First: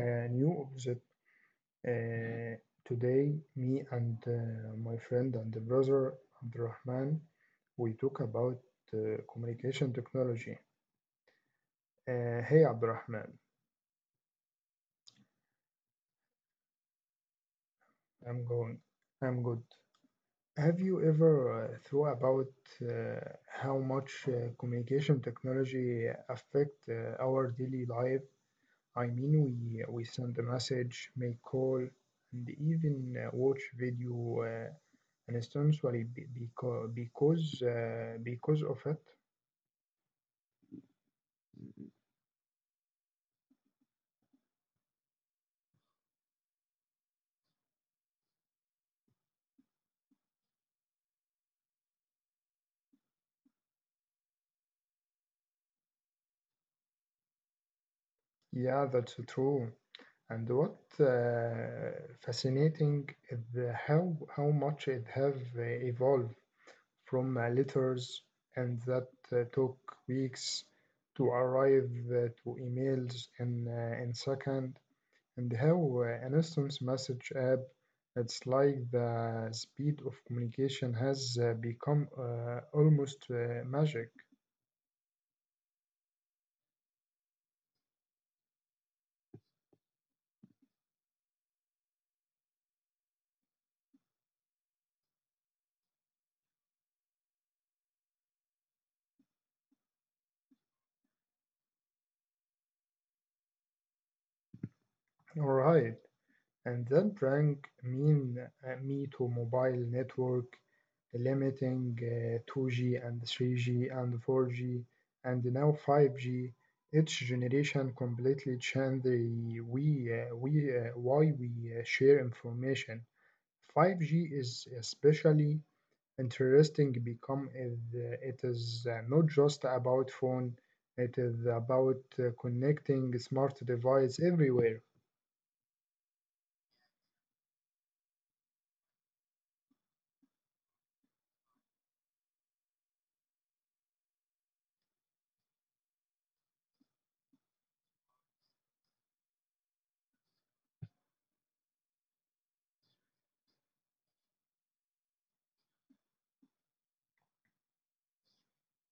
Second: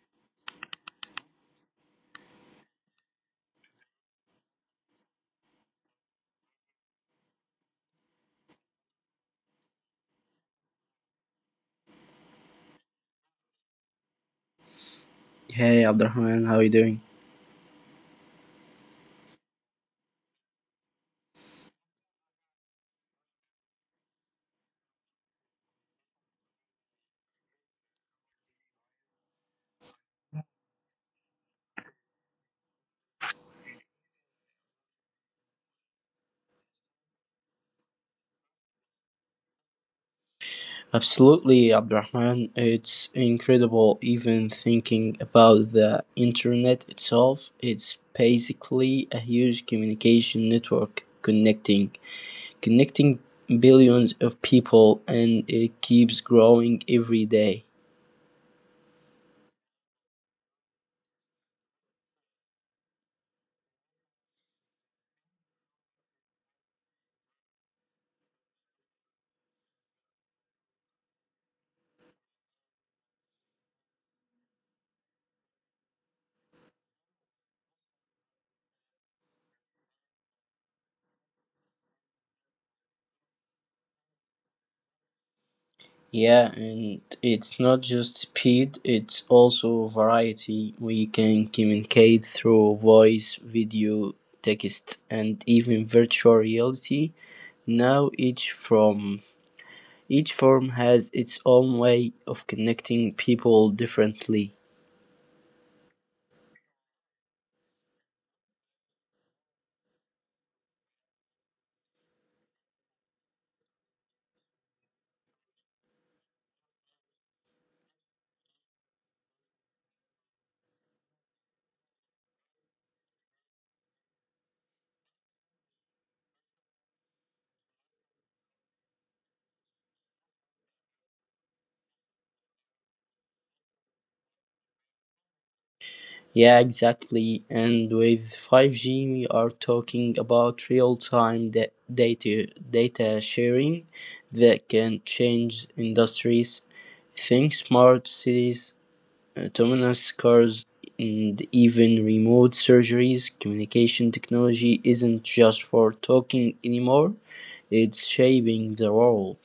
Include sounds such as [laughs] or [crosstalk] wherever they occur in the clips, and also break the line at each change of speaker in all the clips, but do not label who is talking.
new episode. Uh, Today, me and my friend and the brother Abdurrahman, we talk about uh, communication technology. Hey Abdurrahman,
Hey Abdurrahman, how are you doing?
I'm going. I'm good. Have you ever thought about uh, how much communication technology affect our daily life? I mean, we send a message, make call, and even watch video and students worry because of it.
Absolutely, Abdurrahman. It's incredible even thinking about the internet itself. It's basically a huge communication network connecting billions of people, and it keeps growing every day.
Yeah, that's true. And what fascinating is the how much it have evolved from letters and that took weeks to arrive to emails in second, and how an instance message app. It's like the speed of communication has become almost magic.
Yeah, and it's not just speed, it's also variety. We can communicate through voice, video, text, and even virtual reality. Now each form has its own way of connecting people differently.
All right. And then bring mean me to mobile network limiting 2G and 3G and 4G and now 5G. Each generation completely changed the we we why we share information. 5G is especially interesting because it is not just about phone. It is about connecting smart devices everywhere.
Yeah, exactly. And with 5G, we are talking about real-time data sharing that can change industries. Think smart cities, autonomous cars, and even remote surgeries. Communication technology isn't just for talking anymore; it's shaping the world.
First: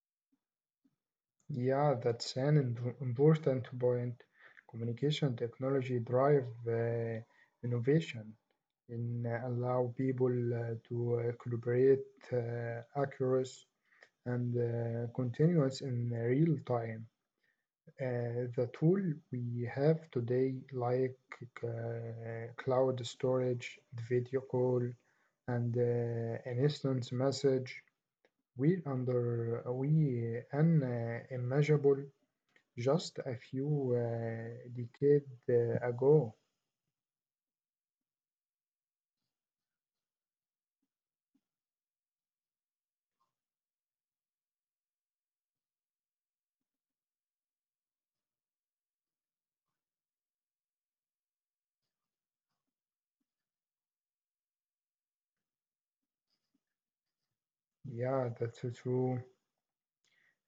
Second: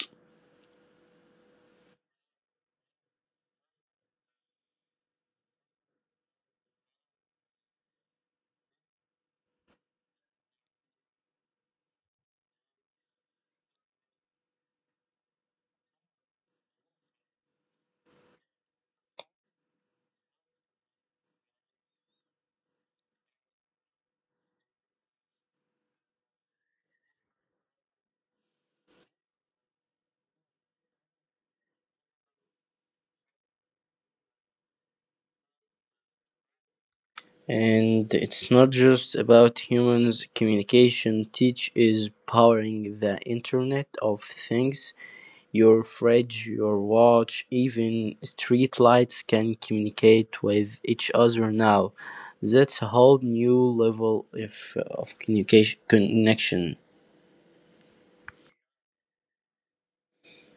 Yeah, that's an important point. Communication technology drive innovation and allow people to collaborate accuracy and continuous in real time. The tool we have today, like uh, cloud storage, video call, and an instant message, we under we an immeasurable just a few decades ago.
And it's not just about humans. Communication Teach is powering the Internet of Things. Your fridge, your watch, even streetlights can communicate with each other now. That's a whole new level of communication connection.
Yeah, that's so true.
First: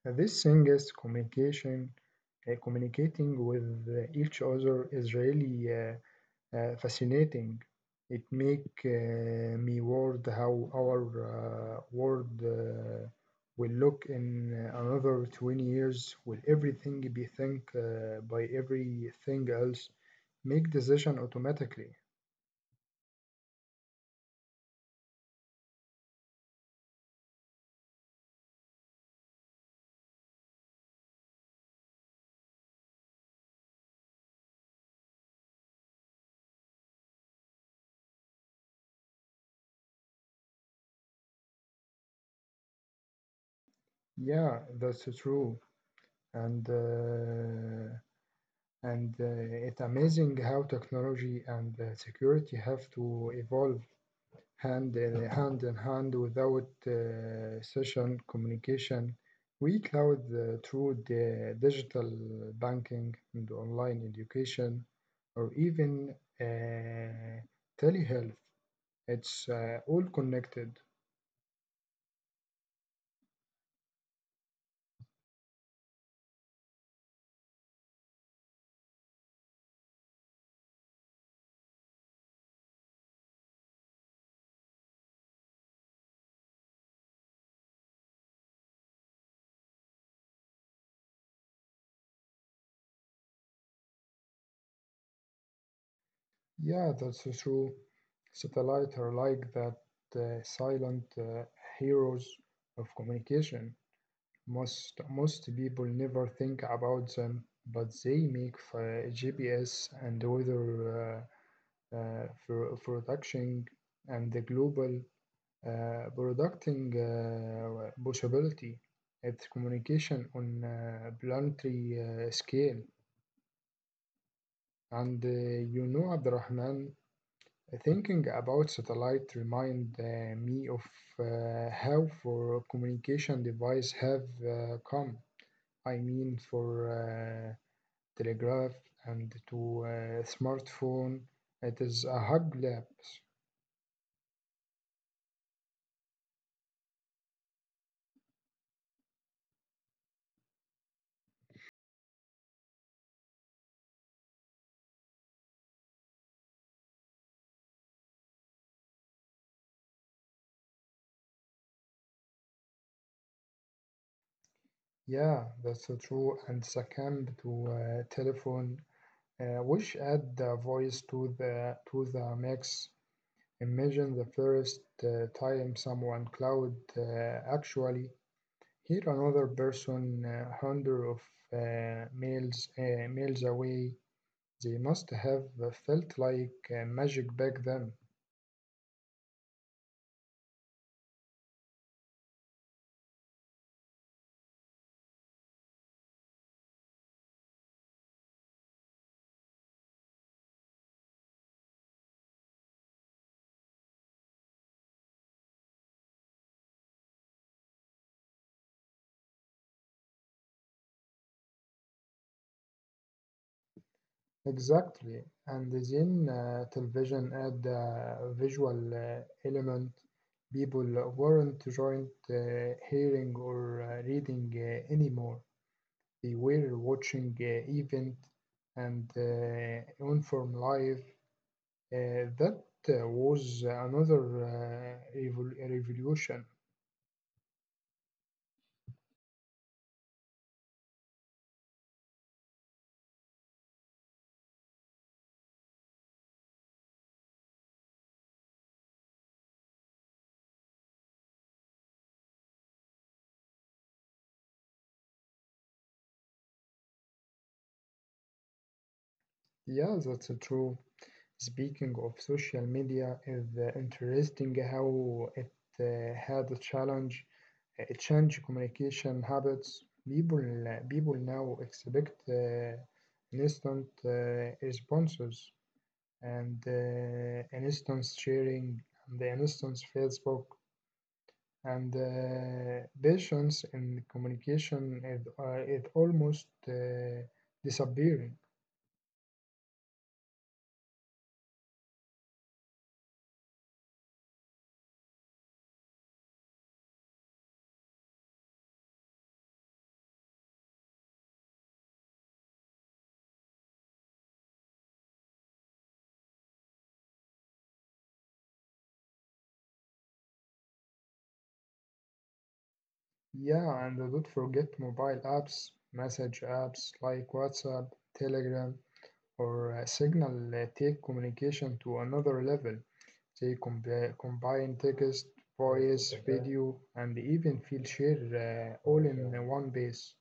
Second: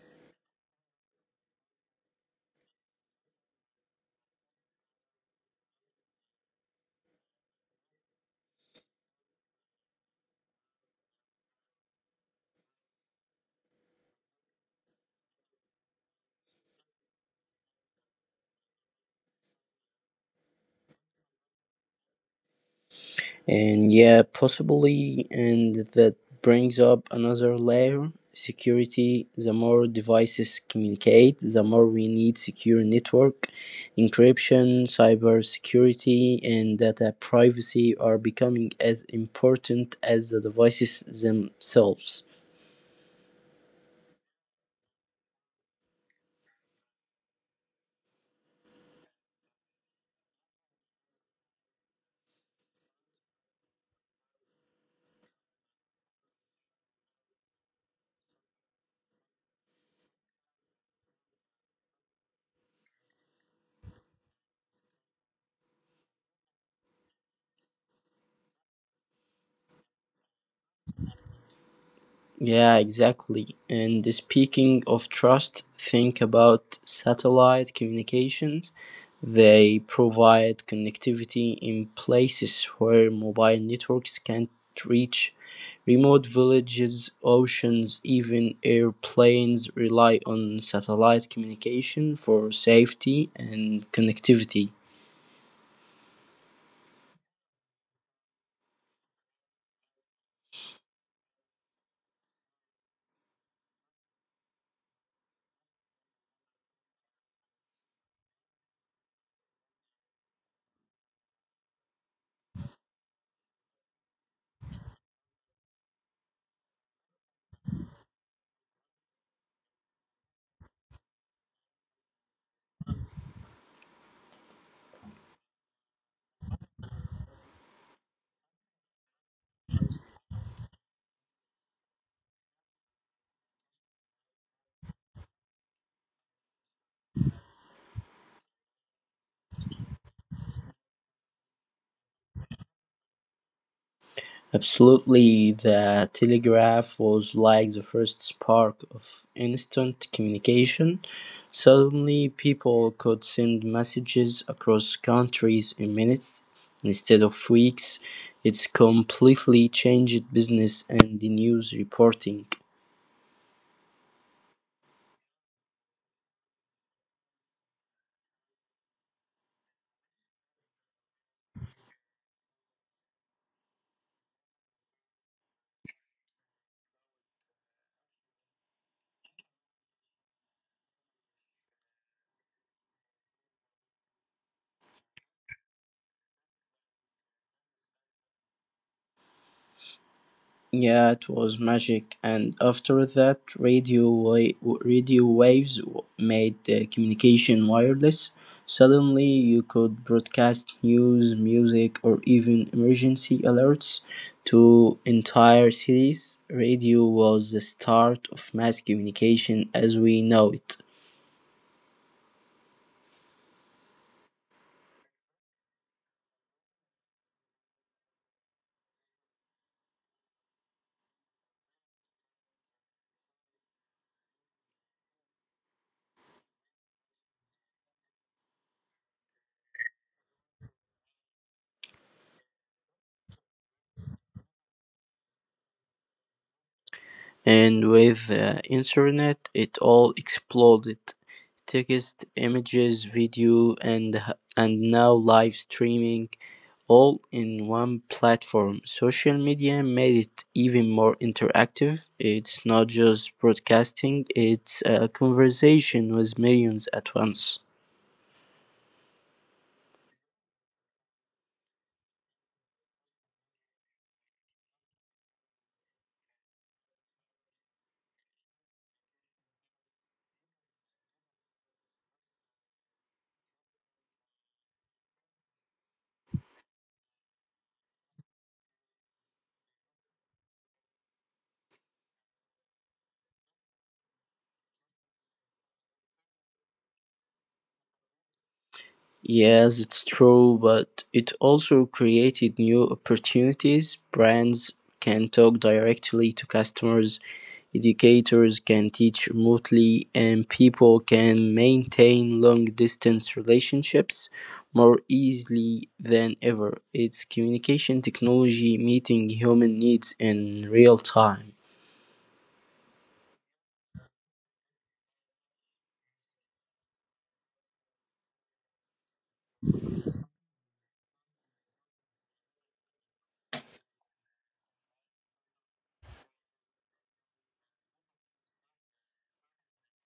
This thing things, communication, communicating with each other is really fascinating. It make me worried how our world will look in another 20 years. Will everything be think by everything else? Make decision automatically.
And yeah, possibly, and that brings up another layer security. The more devices communicate, the more we need secure network. Encryption, cyber security, and data privacy are becoming as important as the devices themselves.
Yeah, that's so true. and uh, and it's amazing how technology and security have to evolve hand in [laughs] hand in hand without session communication. We cloud through the digital banking and online education, or even uh, telehealth. It's all connected.
Yeah, exactly. And speaking of trust, think about satellite communications. They provide connectivity in places where mobile networks can't reach. Remote villages, oceans, even airplanes rely on satellite communication for safety and connectivity.
Yeah, that's true. Satellites are like that silent heroes of communication. Most people never think about them, but they make GPS and weather for production and the global producting possibility. It's communication on planetary scale. And You know, Abdurrahman, thinking about satellite remind me of how for communication device have come. I mean for telegraph and to uh, smartphone. It is a hug lapse.
Absolutely, the telegraph was like the first spark of instant communication. Suddenly, people could send messages across countries in minutes instead of weeks. It's completely changed business and the news reporting.
Yeah, that's so true. And second to telephone, which add the voice to the mix. Imagine the first time someone cloud actually here another person hundred of miles away. They must have felt like magic back then.
Yeah, it was magic. And after that, radio waves made communication wireless. Suddenly, you could broadcast news, music, or even emergency alerts to entire cities. Radio was the start of mass communication as we know it.
Exactly. And then television had a visual element. People weren't joint hearing or reading anymore. They were watching event and inform live. That was another revolution.
And with the internet, it all exploded: text, images, video, and now live streaming, all in one platform. Social media made it even more interactive. It's not just broadcasting, it's a conversation with millions at once.
Yeah, that's true. Speaking of social media, is interesting how it had a challenge. It changed communication habits. People now expect instant responses and instant sharing and the instant Facebook and patience in communication is, it almost disappearing.
Yes, it's true, but it also created new opportunities. Brands can talk directly to customers, educators can teach remotely, and people can maintain long-distance relationships more easily than ever. It's communication technology meeting human needs in real time.
Yeah, and don't forget mobile apps, message apps like WhatsApp, Telegram, or Signal take communication to another level. They combine text, voice, video, and even feel share all in one base.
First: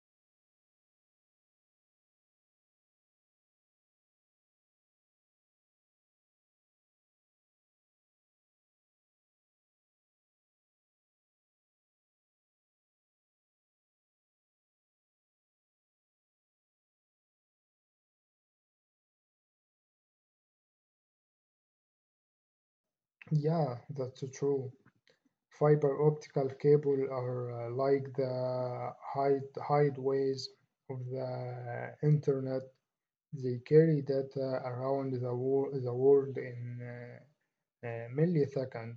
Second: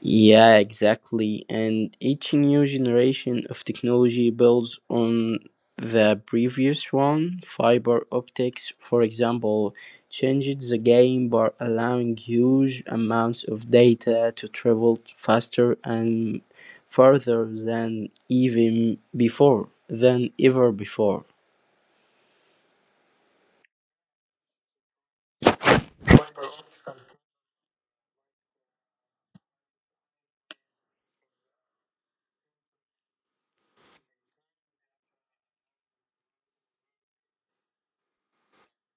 Yeah, exactly. And each new generation of technology builds on the previous one. Fiber optics, for example, changed the game by allowing huge amounts of data to travel faster and farther than ever before.
Yeah, that's true. Fiber optical cable are like the hideways of the internet. They carry data around the world in a millisecond.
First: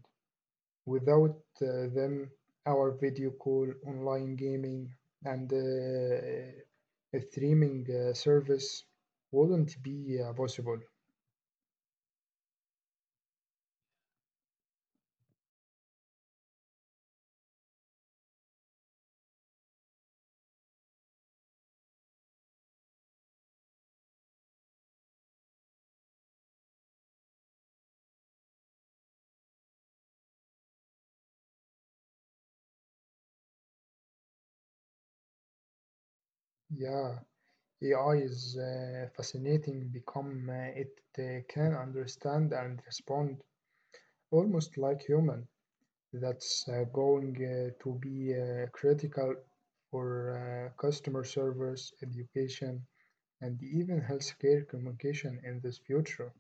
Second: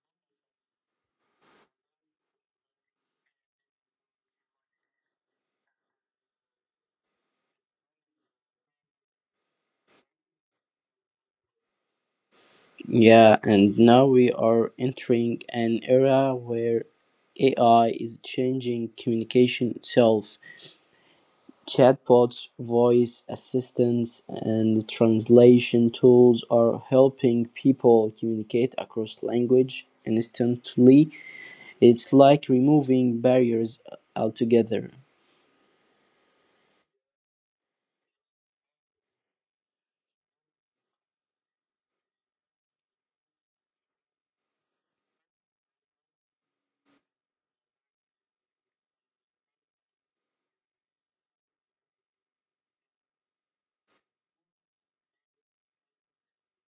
Without them, our video call, online gaming, and a streaming service wouldn't be possible.
Yeah, and now we are entering an era where AI is changing communication itself. Chatbots, voice assistants, and translation tools are helping people communicate across language instantly. It's like removing barriers altogether.
Yeah, AI is fascinating because it can understand and respond almost like human. That's going to be critical for customer service, education, and even healthcare communication in this future.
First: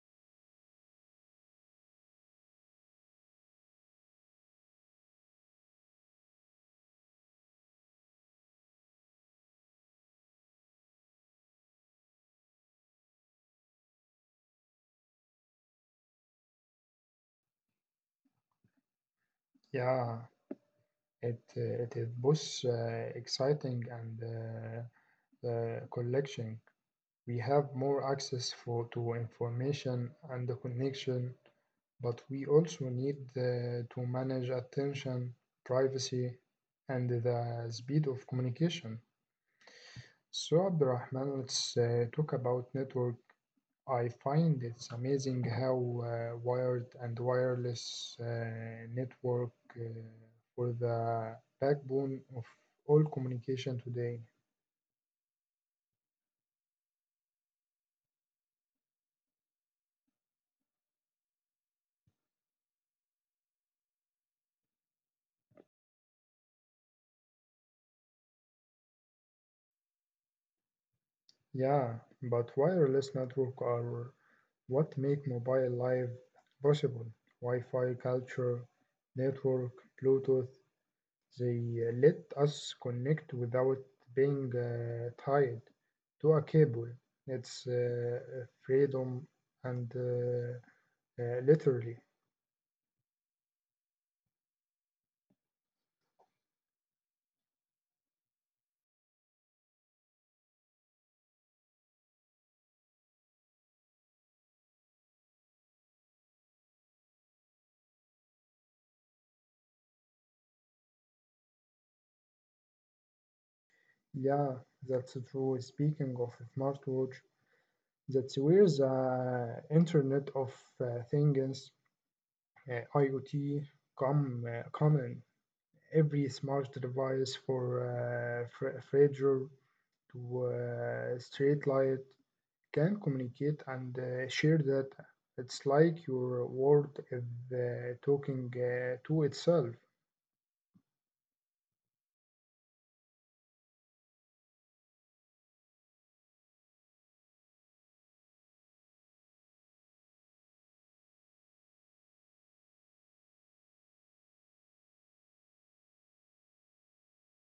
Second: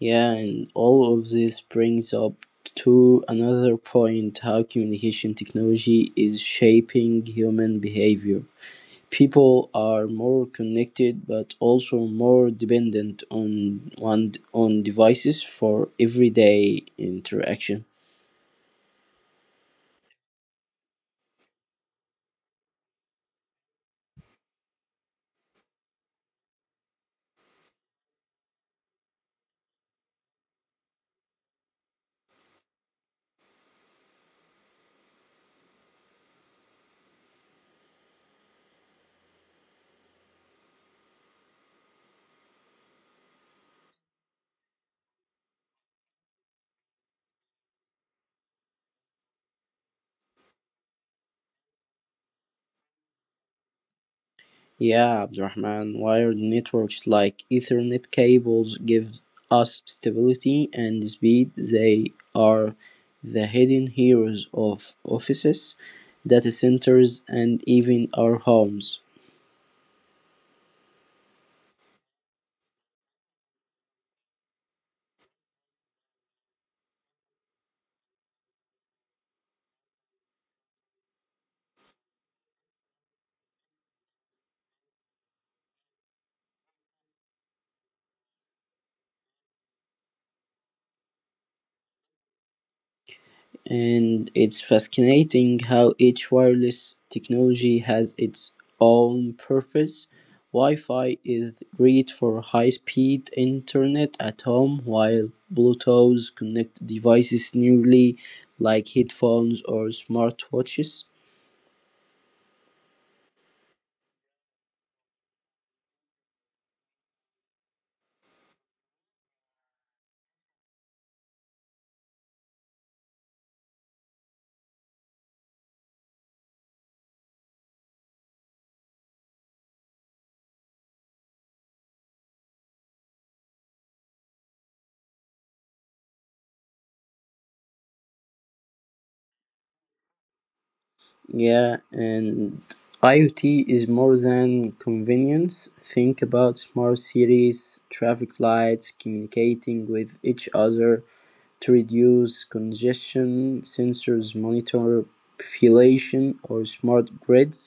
Yeah, and all of this brings up to another point how communication technology is shaping human behavior. People are more connected but also more dependent on devices for everyday interaction.
Yeah, it is both exciting and collection. We have more access to information and the connection, but we also need to manage attention, privacy, and the speed of communication. So, Abdurrahman, let's talk about network. I find it's amazing how wired and wireless network uh, for the backbone of all communication today.
Yeah, Abdurrahman, wired networks like Ethernet cables give us stability and speed. They are the hidden heroes of offices, data centers, and even our homes.
Yeah, but wireless network are what make mobile life possible. Wi-Fi culture, network, Bluetooth, they let us connect without being tied to a cable. It's freedom and literally.
And it's fascinating how each wireless technology has its own purpose. Wi Fi is great for high speed internet at home, while Bluetooth connects devices nearly like headphones or smartwatches.
Yeah, that's true. Speaking of smartwatch, that's where the Internet of Things, IoT, come in. Every smart device for fridge to street light can communicate and share data. It's like your world is talking to itself.
Yeah, and IoT is more than convenience. Think about smart cities, traffic lights communicating with each other, to reduce congestion, sensors monitor population or smart grids,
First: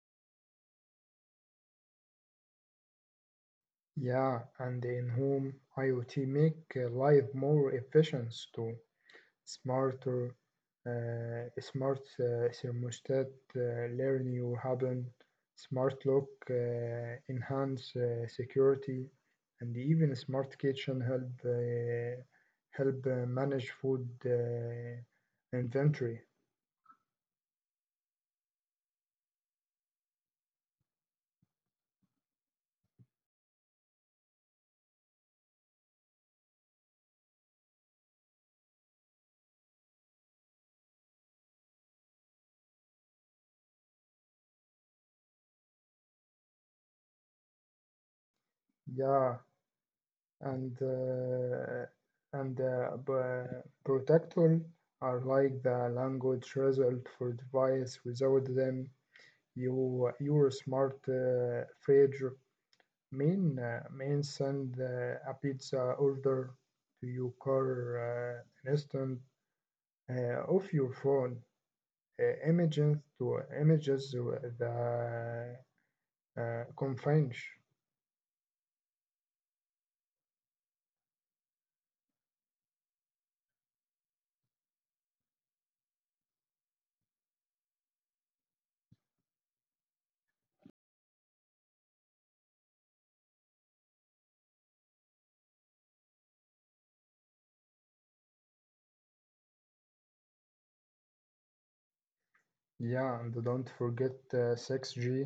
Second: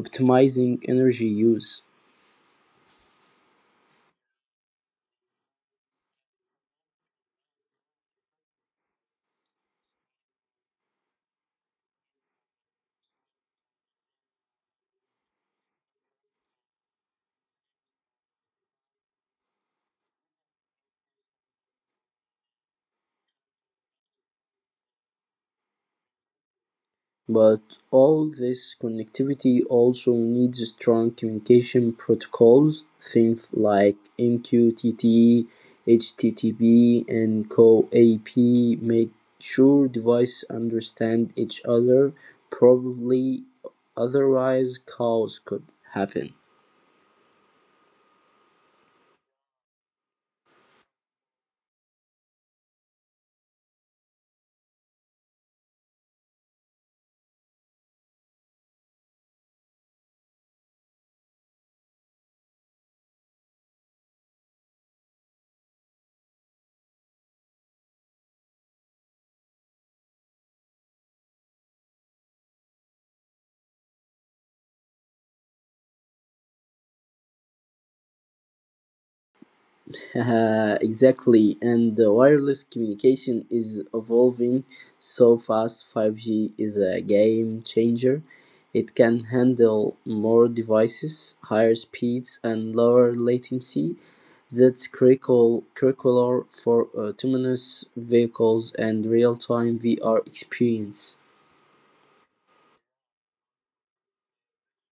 optimizing energy use.
Yeah, and in home, IoT make life more efficient too. Smarter, Smart thermostat, learn your habit, smart lock, enhance security, and even smart kitchen help manage food inventory.
But all this connectivity also needs strong communication protocols, things like MQTT, HTTP, and CoAP make sure devices understand each other properly. Otherwise, chaos could happen.
Yeah, and uh, and protector are like the language result for device. Without them, you your smart fridge main send a pizza order to your car an instant off your phone. Images to images the confinge.
[laughs] Exactly, and the wireless communication is evolving so fast. 5G is a game changer. It can handle more devices, higher speeds, and lower latency. That's critical for autonomous vehicles and real-time VR experience.
Yeah, and don't forget 6G.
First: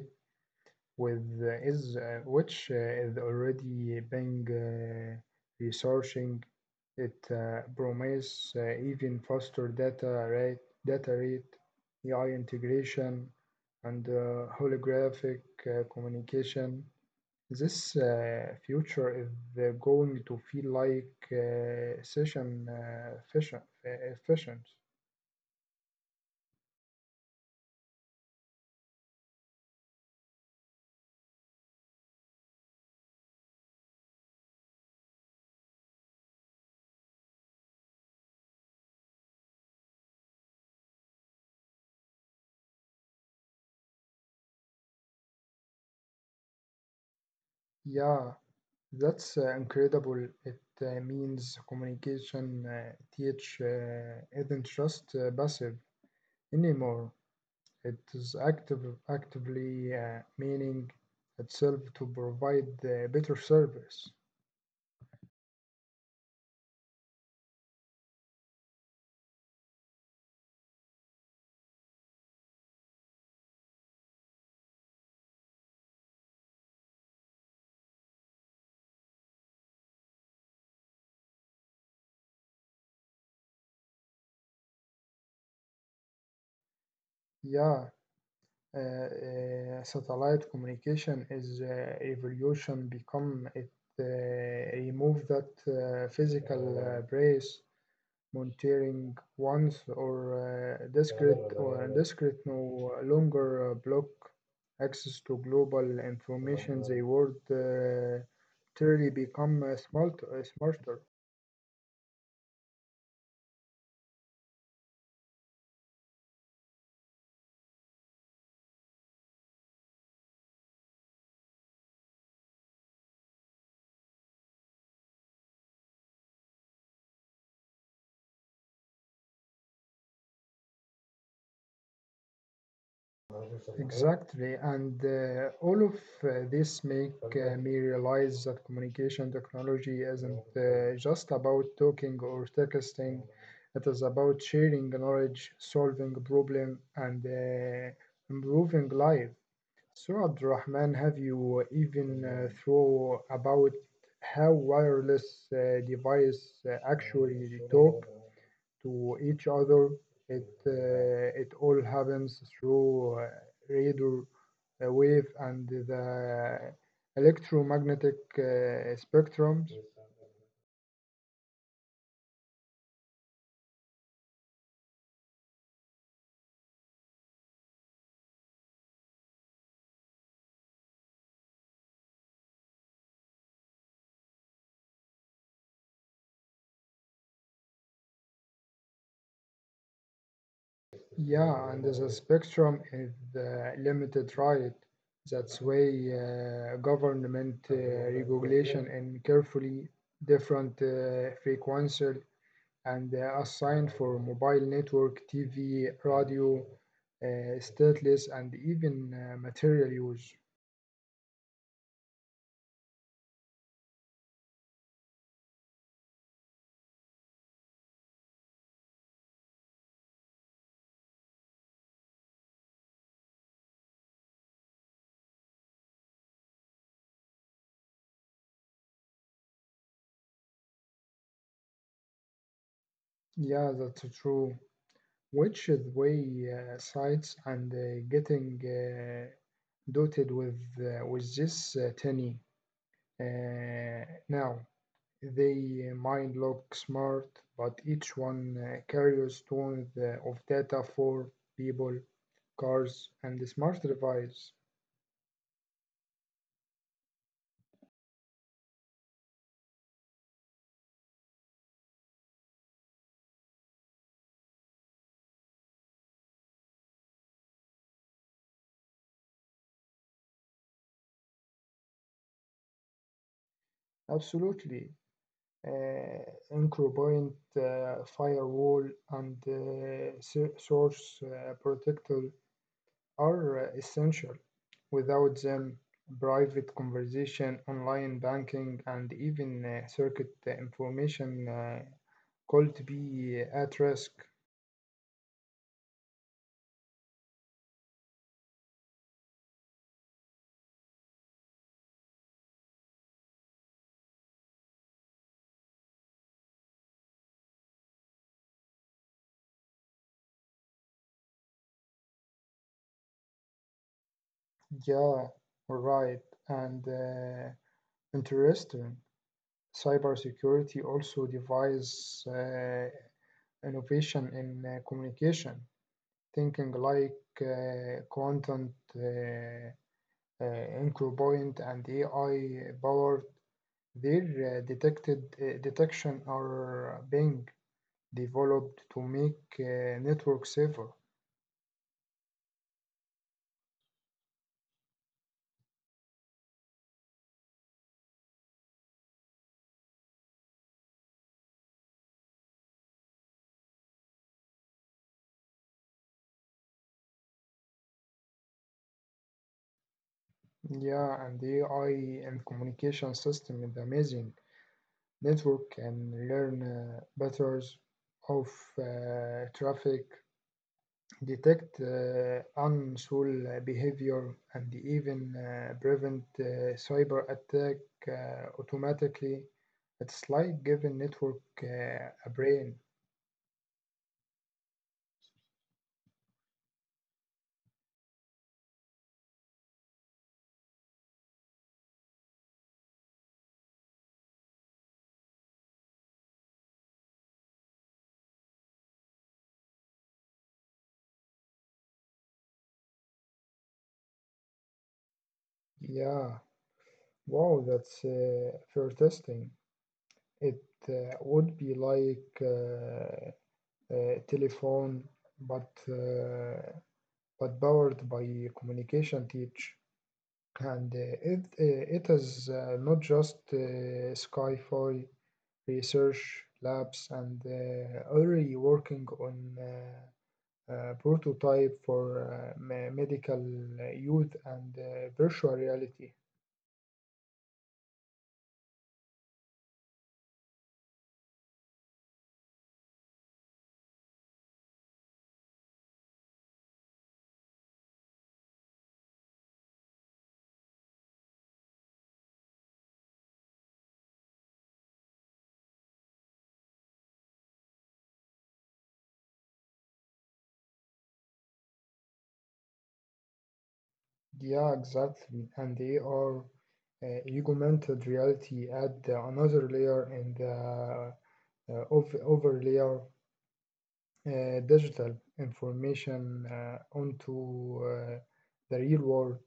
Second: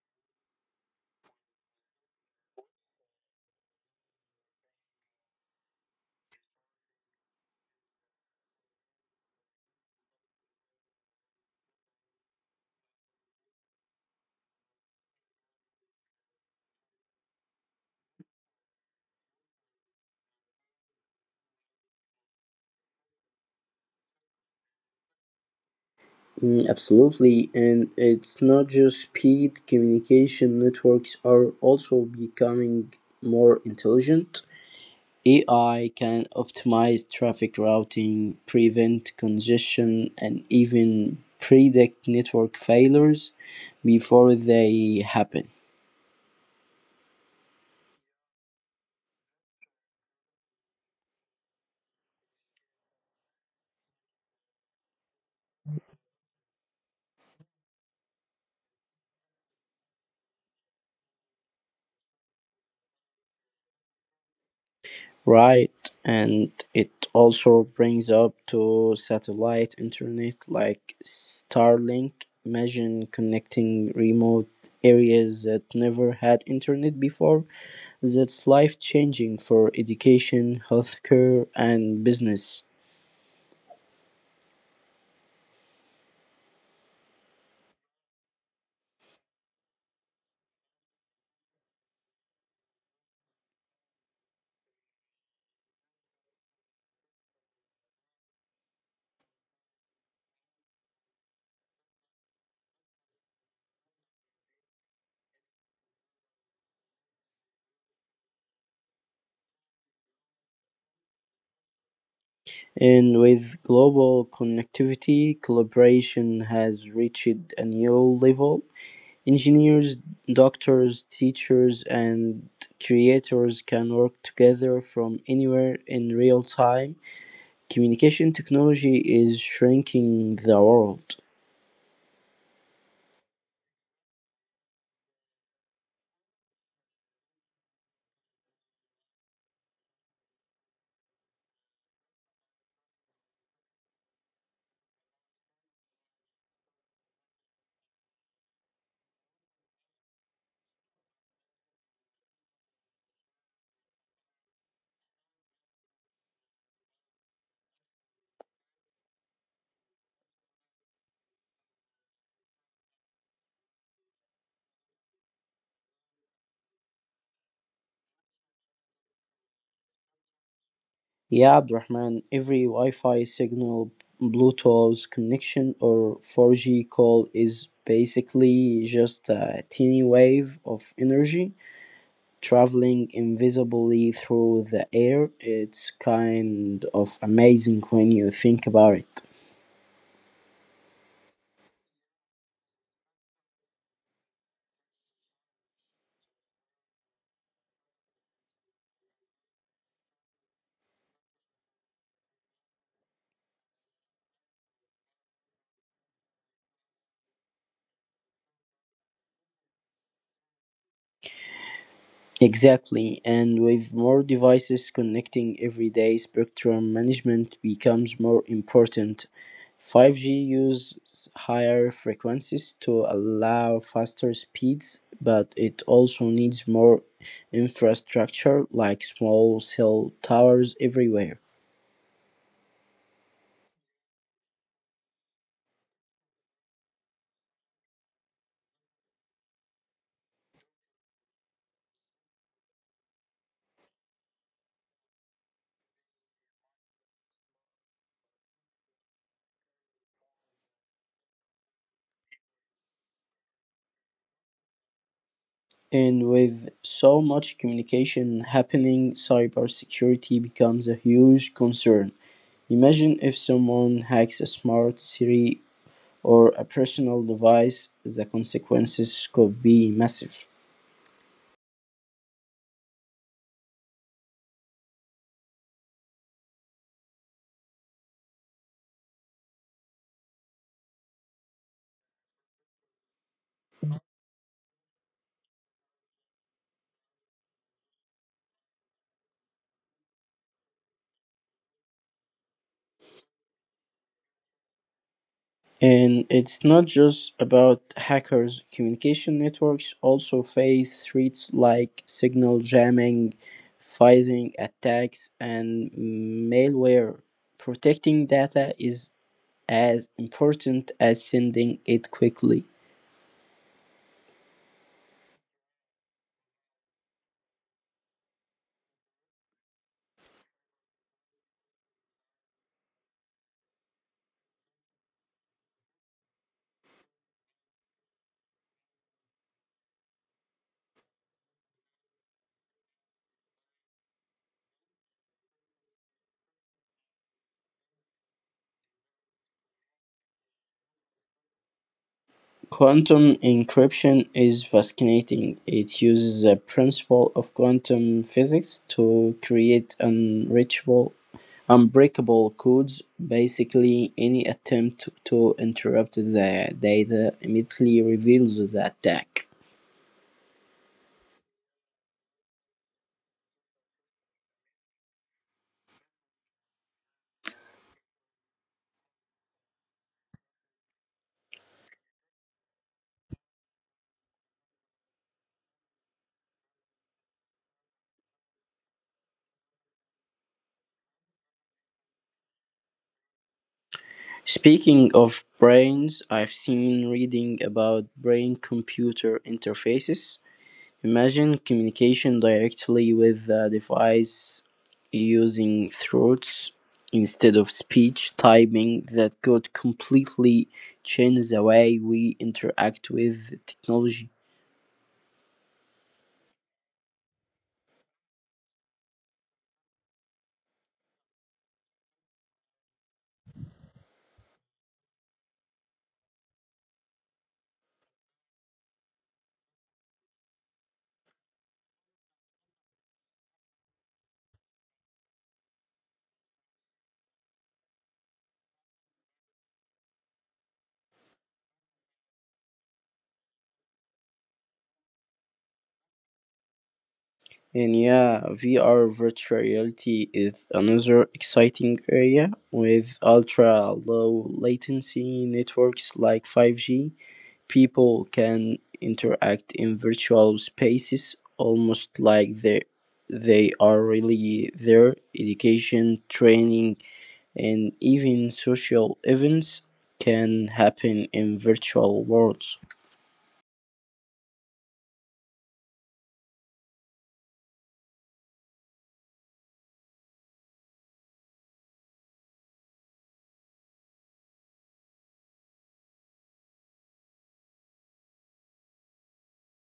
With is Which is already being researching, it promise even faster data rate, AI integration, and holographic communication. This future is going to feel like session efficient, efficient.
Mm, absolutely, and it's not just speed. Communication networks are also becoming more intelligent. AI can optimize traffic routing, prevent congestion, and even predict network failures before they happen.
Yeah, that's incredible. It means communication teach isn't just passive anymore. It is active, actively meaning itself to provide better service.
Right, and it also brings up to satellite internet like Starlink. Imagine connecting remote areas that never had internet before. That's life changing for education, healthcare, and business.
Yeah, satellite communication is evolution become it remove that physical brace. Monitoring once or discrete no longer block access to global information. The world truly become smarter.
And with global connectivity, collaboration has reached a new level. Engineers, doctors, teachers, and creators can work together from anywhere in real time. Communication technology is shrinking the world.
Exactly, and all of this make me realize that communication technology isn't just about talking or texting. It is about sharing knowledge, solving problem, and improving life. So, Abdurrahman, have you even thought about how wireless devices actually talk to each other? It all happens through radio wave and the electromagnetic spectrums.
Yeah, Abdurrahman, every Wi Fi signal, Bluetooth connection, or 4G call is basically just a teeny wave of energy traveling invisibly through the air. It's kind of amazing when you think about it.
Yeah, and the spectrum is limited, right? That's why government regulation and carefully different frequencies and assigned for mobile network, TV, radio, uh, stateless, and even material use.
Exactly, and with more devices connecting every day, spectrum management becomes more important. 5G uses higher frequencies to allow faster speeds, but it also needs more infrastructure like small cell towers everywhere.
Yeah, that's true. Which is why sites and getting dotted with this tenny now. They might look smart, but each one carries tons of data for people, cars, and smart devices.
And with so much communication happening, cybersecurity becomes a huge concern. Imagine if someone hacks a smart city or a personal device, the consequences could be massive.
Absolutely. Uh, Anchorpoint, firewall, and source protector are essential. Without them, private conversation, online banking, and even circuit information could be at risk.
And it's not just about hackers, communication networks also face threats like signal jamming, phishing attacks, and malware. Protecting data is as important as sending it quickly.
Yeah, right. And interesting. Cybersecurity also device innovation in communication, thinking like content EncroPoint and AI powered. Their detected detection are being developed to make network safer.
Quantum encryption is fascinating. It uses the principle of quantum physics to create unreachable, unbreakable codes. Basically, any attempt to interrupt the data immediately reveals the attack.
Yeah, and AI and communication system is amazing. Network can learn patterns of traffic, detect unusual behavior, and even prevent cyber attack automatically. It's like giving network a brain.
Speaking of brains, I've seen reading about brain computer interfaces. Imagine communication directly with the device using thoughts instead of speech typing that could completely change the way we interact with technology.
Yeah, wow, that's fair testing. It would be like a telephone, but uh, but powered by communication teach. And it is not just sci research labs and already working on prototype for medical youth and virtual reality.
And yeah, VR virtual reality is another exciting area with ultra low latency networks like 5G. People can interact in virtual spaces almost like they are really there. Education, training, and even social events can happen in virtual worlds.
Yeah, exactly. And they are augmented reality add another layer in the overlayer digital information onto the real world.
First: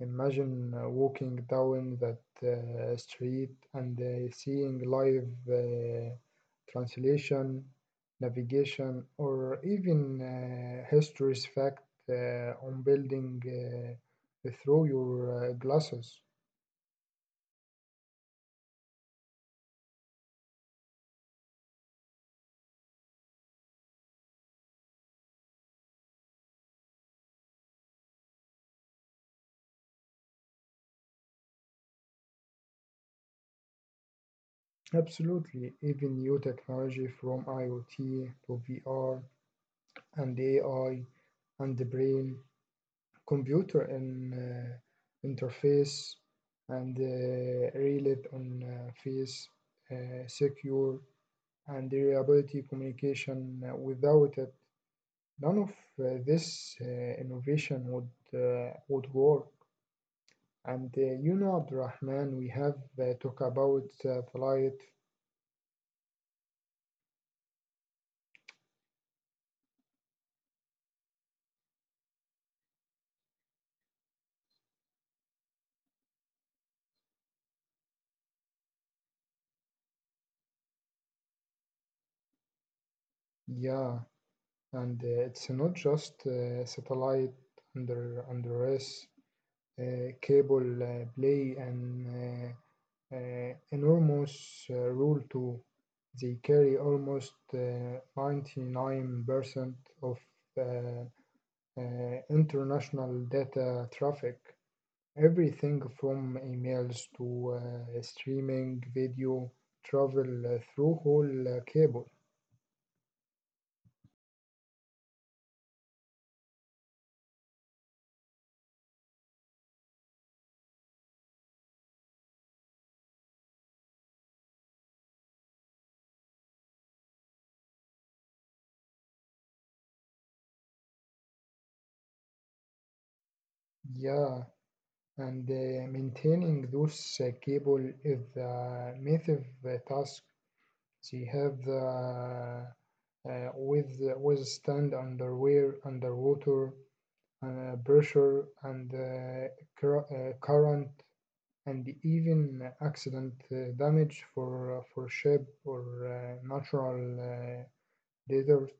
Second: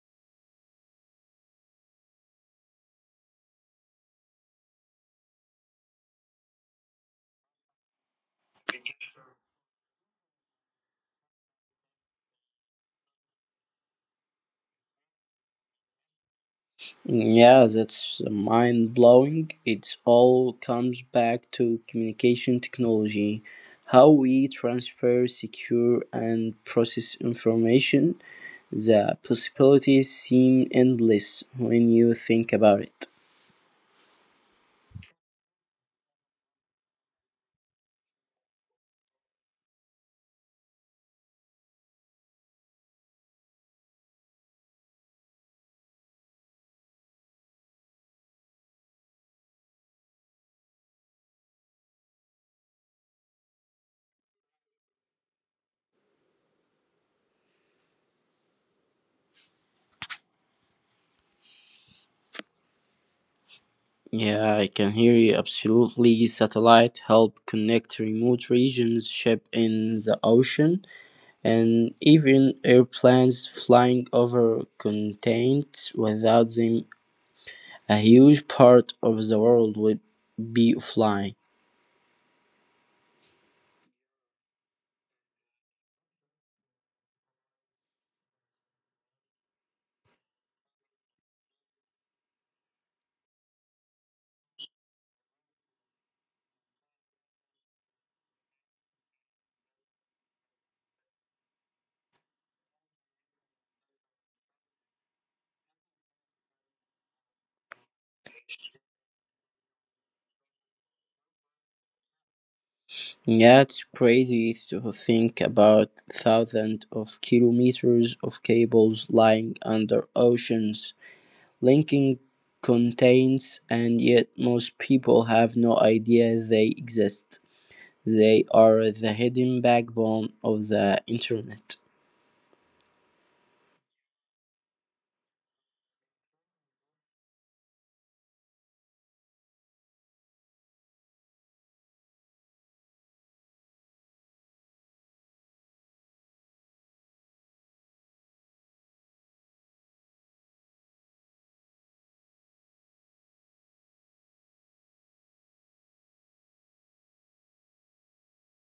Imagine walking down that street and seeing live translation, navigation, or even history's fact on building through your glasses.
Yeah, that's mind blowing. It all comes back to communication technology, how we transfer, secure, and process information. The possibilities seem endless when you think about it.
Absolutely, even new technology from IoT to VR and AI and the brain computer and interface and relate on face secure and reliability communication. Without it none of this innovation would work. And you know Abdurrahman, we have talked about
Yeah, I
satellite.
can hear you absolutely. Satellite help connect remote regions, ship in the ocean, and even airplanes flying over continents. Without them, a huge part of the world would be offline.
Yeah, and it's not just satellite under us cable play and uh, enormous rule too. They carry almost 99% of uh, uh, international data traffic. Everything from emails to streaming video travel through whole cable.
Yeah, it's crazy to think about thousands of kilometers of cables lying under oceans, linking contains, and yet most people have no idea they exist. They are the hidden backbone of the internet.
Yeah, and maintaining those cable is a massive task. She have the withstand underwear underwater pressure and current and even accident damage for ship or natural uh, desert.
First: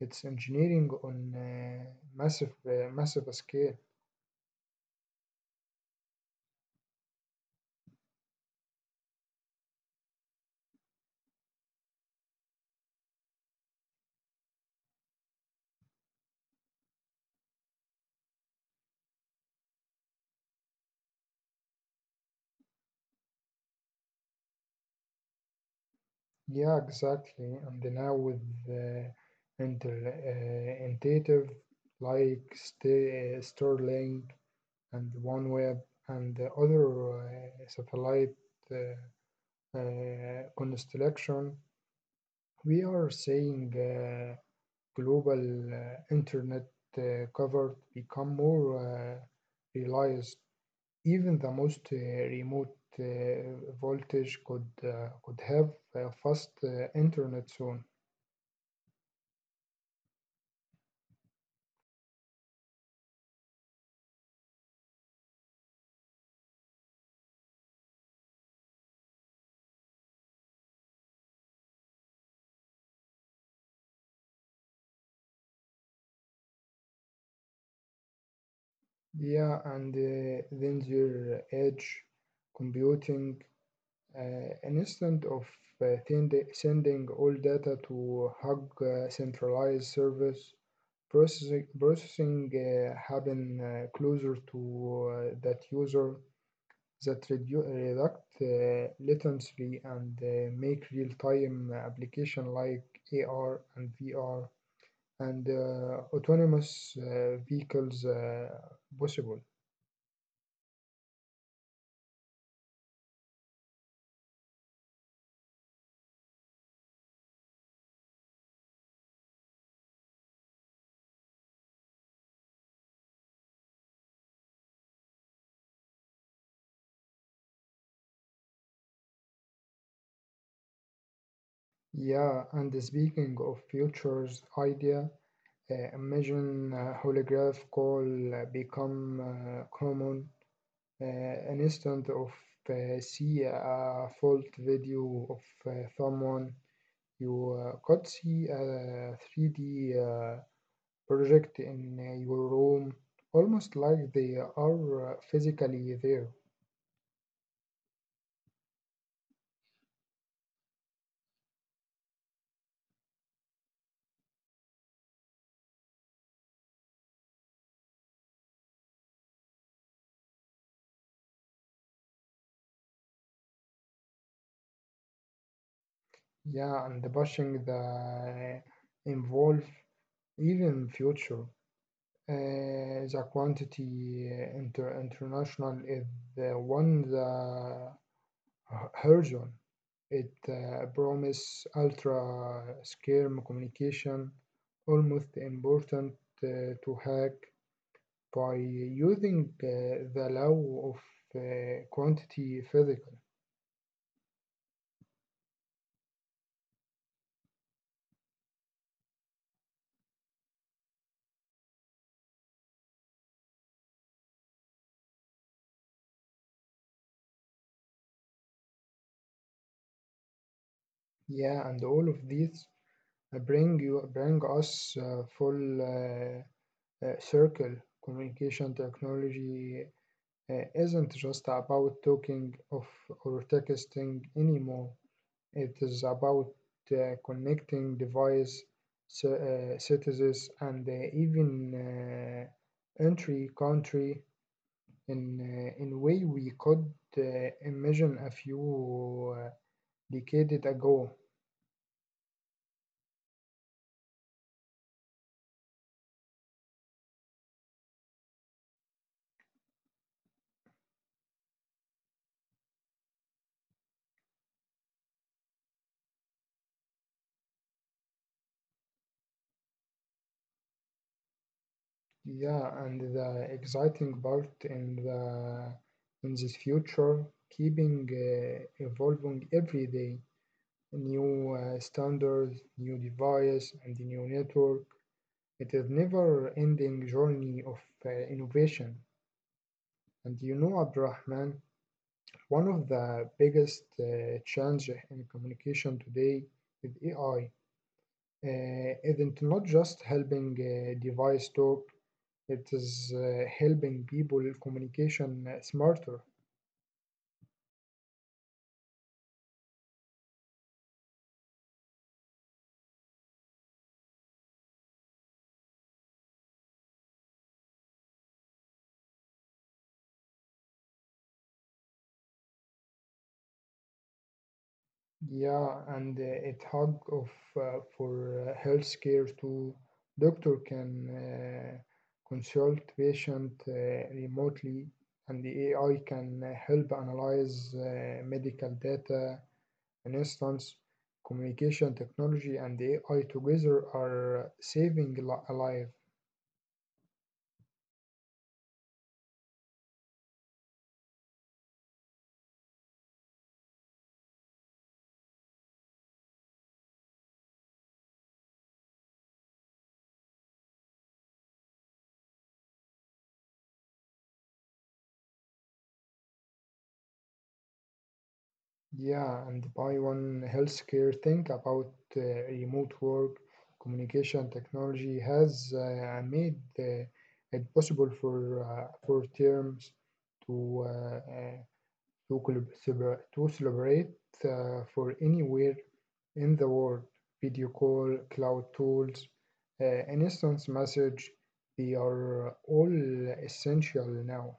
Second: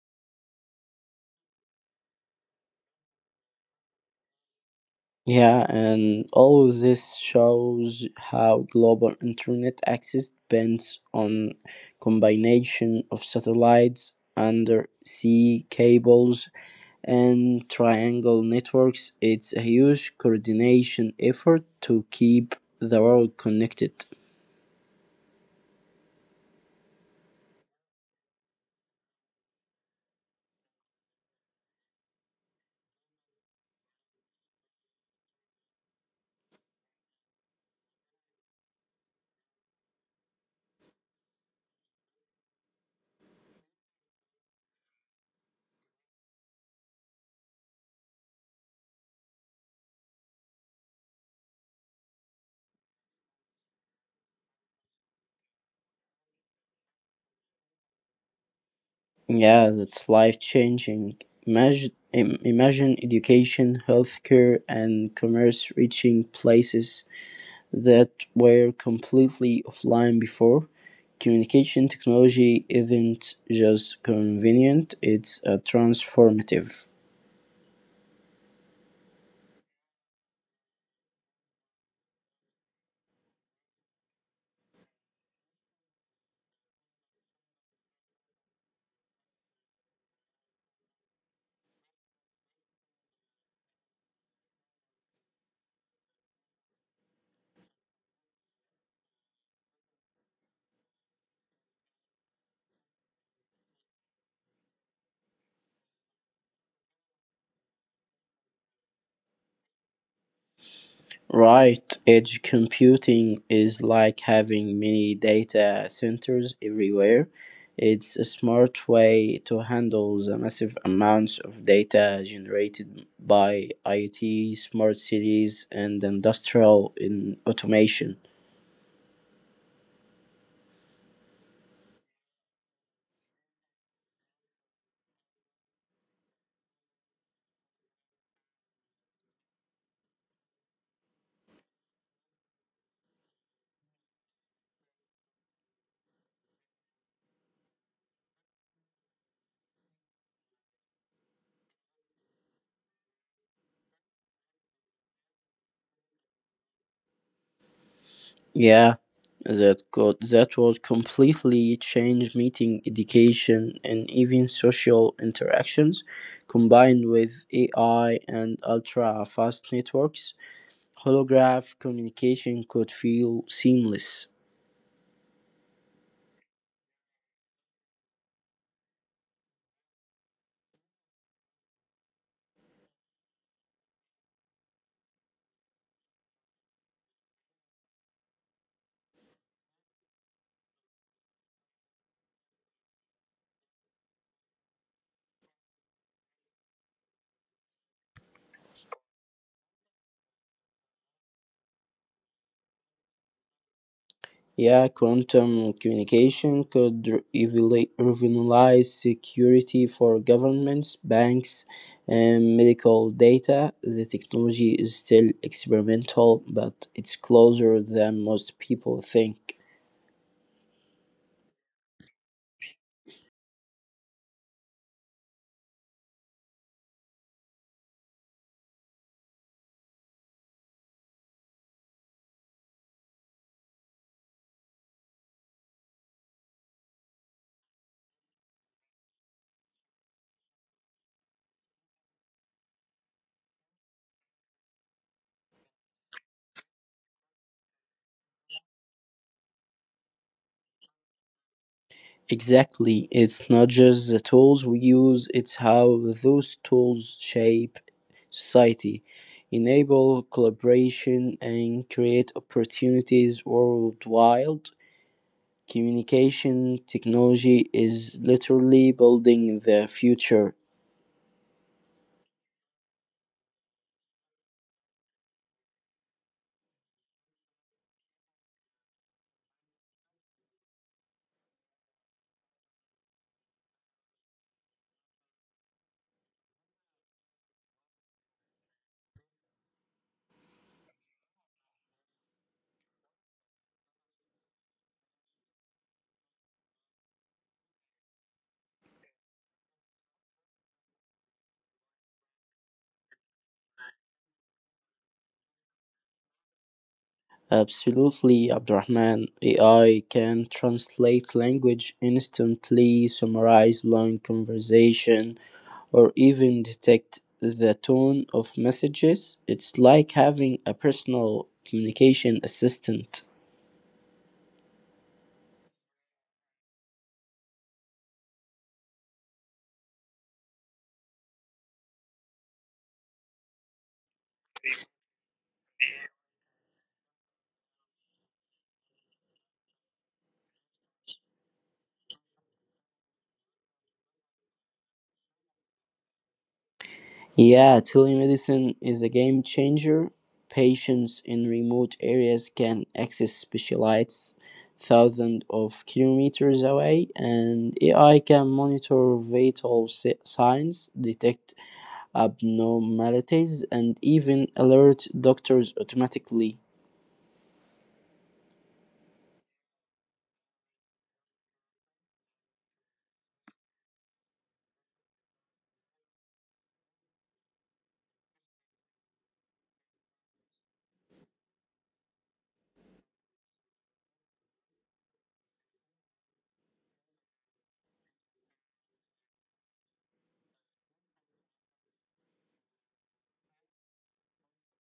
It's engineering on massive massive scale.
Yeah, and all of this shows how global internet access depends on combination of satellites, undersea cables, and triangle networks. It's a huge coordination effort to keep the world connected.
Yeah, exactly. And now with uh, intuitive like Starlink and OneWeb and the other satellite uh, constellation, we are seeing global internet covered become more realized. Even the most remote voltage could have a fast internet soon.
Yeah, that's life changing. Imagine education, healthcare, and commerce reaching places that were completely offline before. Communication technology isn't just convenient, it's transformative.
Yeah, and then their edge computing, uh, an of sending all data to hug centralized service processing happen closer to that user that redu- reduct latency and make real-time application like AR and VR and autonomous vehicles possible.
Right, edge computing is like having mini data centers everywhere. It's a smart way to handle the massive amounts of data generated by IT, smart cities, and industrial in automation.
Yeah, and speaking of futures idea, imagine holograph call become common. An instant of see a fault video of someone, you could see a 3D project in your room, almost like they are physically there.
Yeah, that would completely change meeting education and even social interactions combined with AI and ultra fast networks. Holograph communication could feel seamless.
Yeah, and pushing the uh, involve even future. The quantity international is the one the horizon. It promise ultra scale communication, almost important to hack by using the law of quantity physical.
Yeah, quantum communication could revolutionize security for governments, banks, and medical data. The technology is still experimental, but it's closer than most people think.
Yeah, and all of these bring us full circle communication technology isn't just about talking of or texting anymore. It is about connecting device, citizens, and even entry country in in way we could uh, imagine a few decades ago.
Exactly. It's not just the tools we use, it's how those tools shape society, enable collaboration, and create opportunities worldwide. Communication technology is literally building the future.
Yeah, and the exciting part in the in this future, keeping evolving every day. New standards, new device, and the new network. It is never-ending journey of innovation. And you know, Abdurrahman, one of the biggest change in communication today with AI isn't not just helping device talk. It is helping people communication smarter.
Absolutely, Abdurrahman. AI can translate language instantly, summarize long conversation, or even detect the tone of messages. It's like having a personal communication assistant.
Yeah, and it hug of for healthcare too. Doctor can consult patient remotely, and the AI can help analyze medical data. In instance, communication technology and AI together are saving a life.
Yeah, telemedicine is a game changer. Patients in remote areas can access specialists thousands of kilometers away, and AI can monitor vital signs, detect abnormalities, and even alert doctors automatically.
Yeah, and buy one healthcare thing about uh, remote work, communication technology has made it possible for terms to uh, uh, to collaborate to celebrate for anywhere in the world. Video call, cloud tools, an instant message, they are all essential now.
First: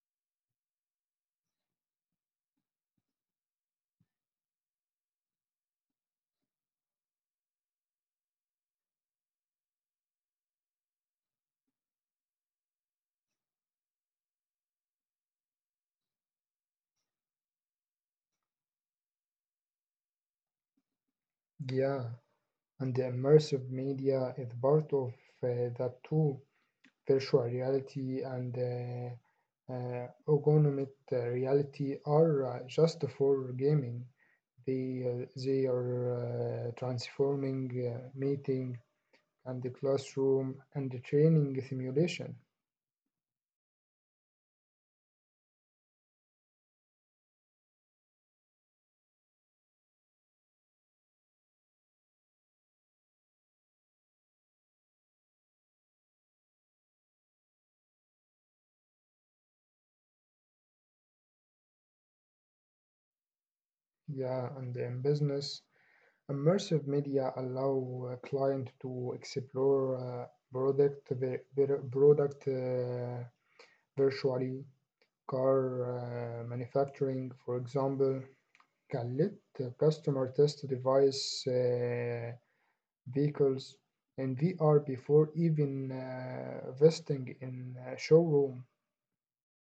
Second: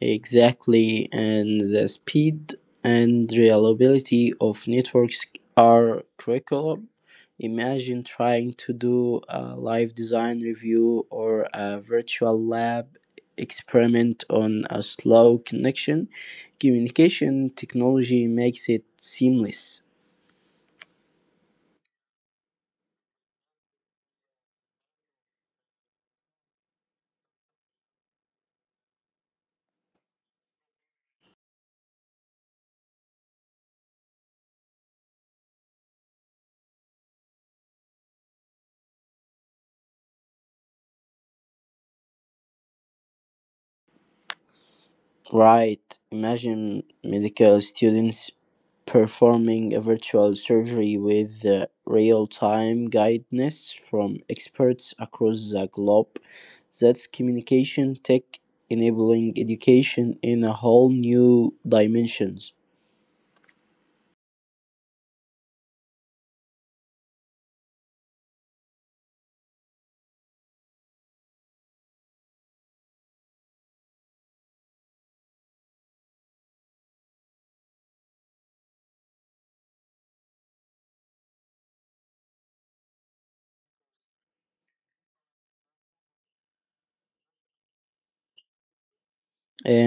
Exactly, and the speed and reliability of networks are critical. Imagine trying to do a live design review or a virtual lab experiment on a slow connection. Communication technology makes it seamless.
Yeah, and the immersive media is part of that too. Virtual reality and augmented reality are just for gaming. They are transforming meeting and the classroom and the training simulation.
Right. Imagine medical students performing a virtual surgery with real time guidance from experts across the globe. That's communication tech enabling education in a whole new dimensions.
Yeah, and in business, immersive media allow a client to explore product, virtually car manufacturing, for example, can let the customer test device vehicles in VR before even investing in a showroom.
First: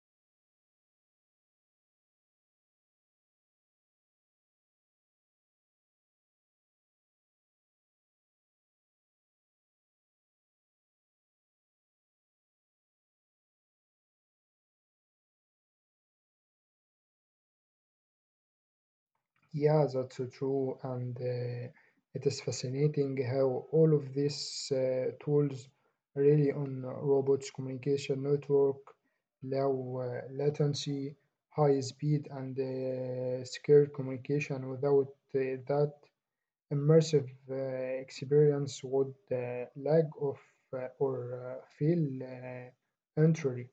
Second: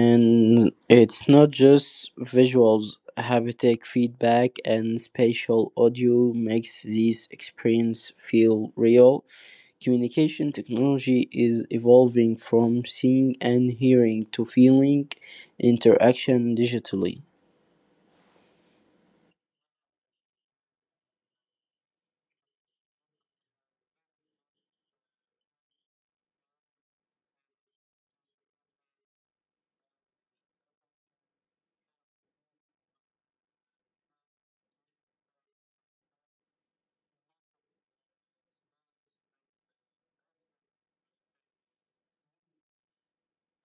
And it's not just visuals, haptic feedback and spatial audio makes these experience feel real. Communication technology is evolving from seeing and hearing to feeling interaction digitally.
Yeah, that's true, and it is fascinating how all of these tools really on robots communication network, low latency, high speed, and secure communication. Without that, immersive experience would lack of or feel entry.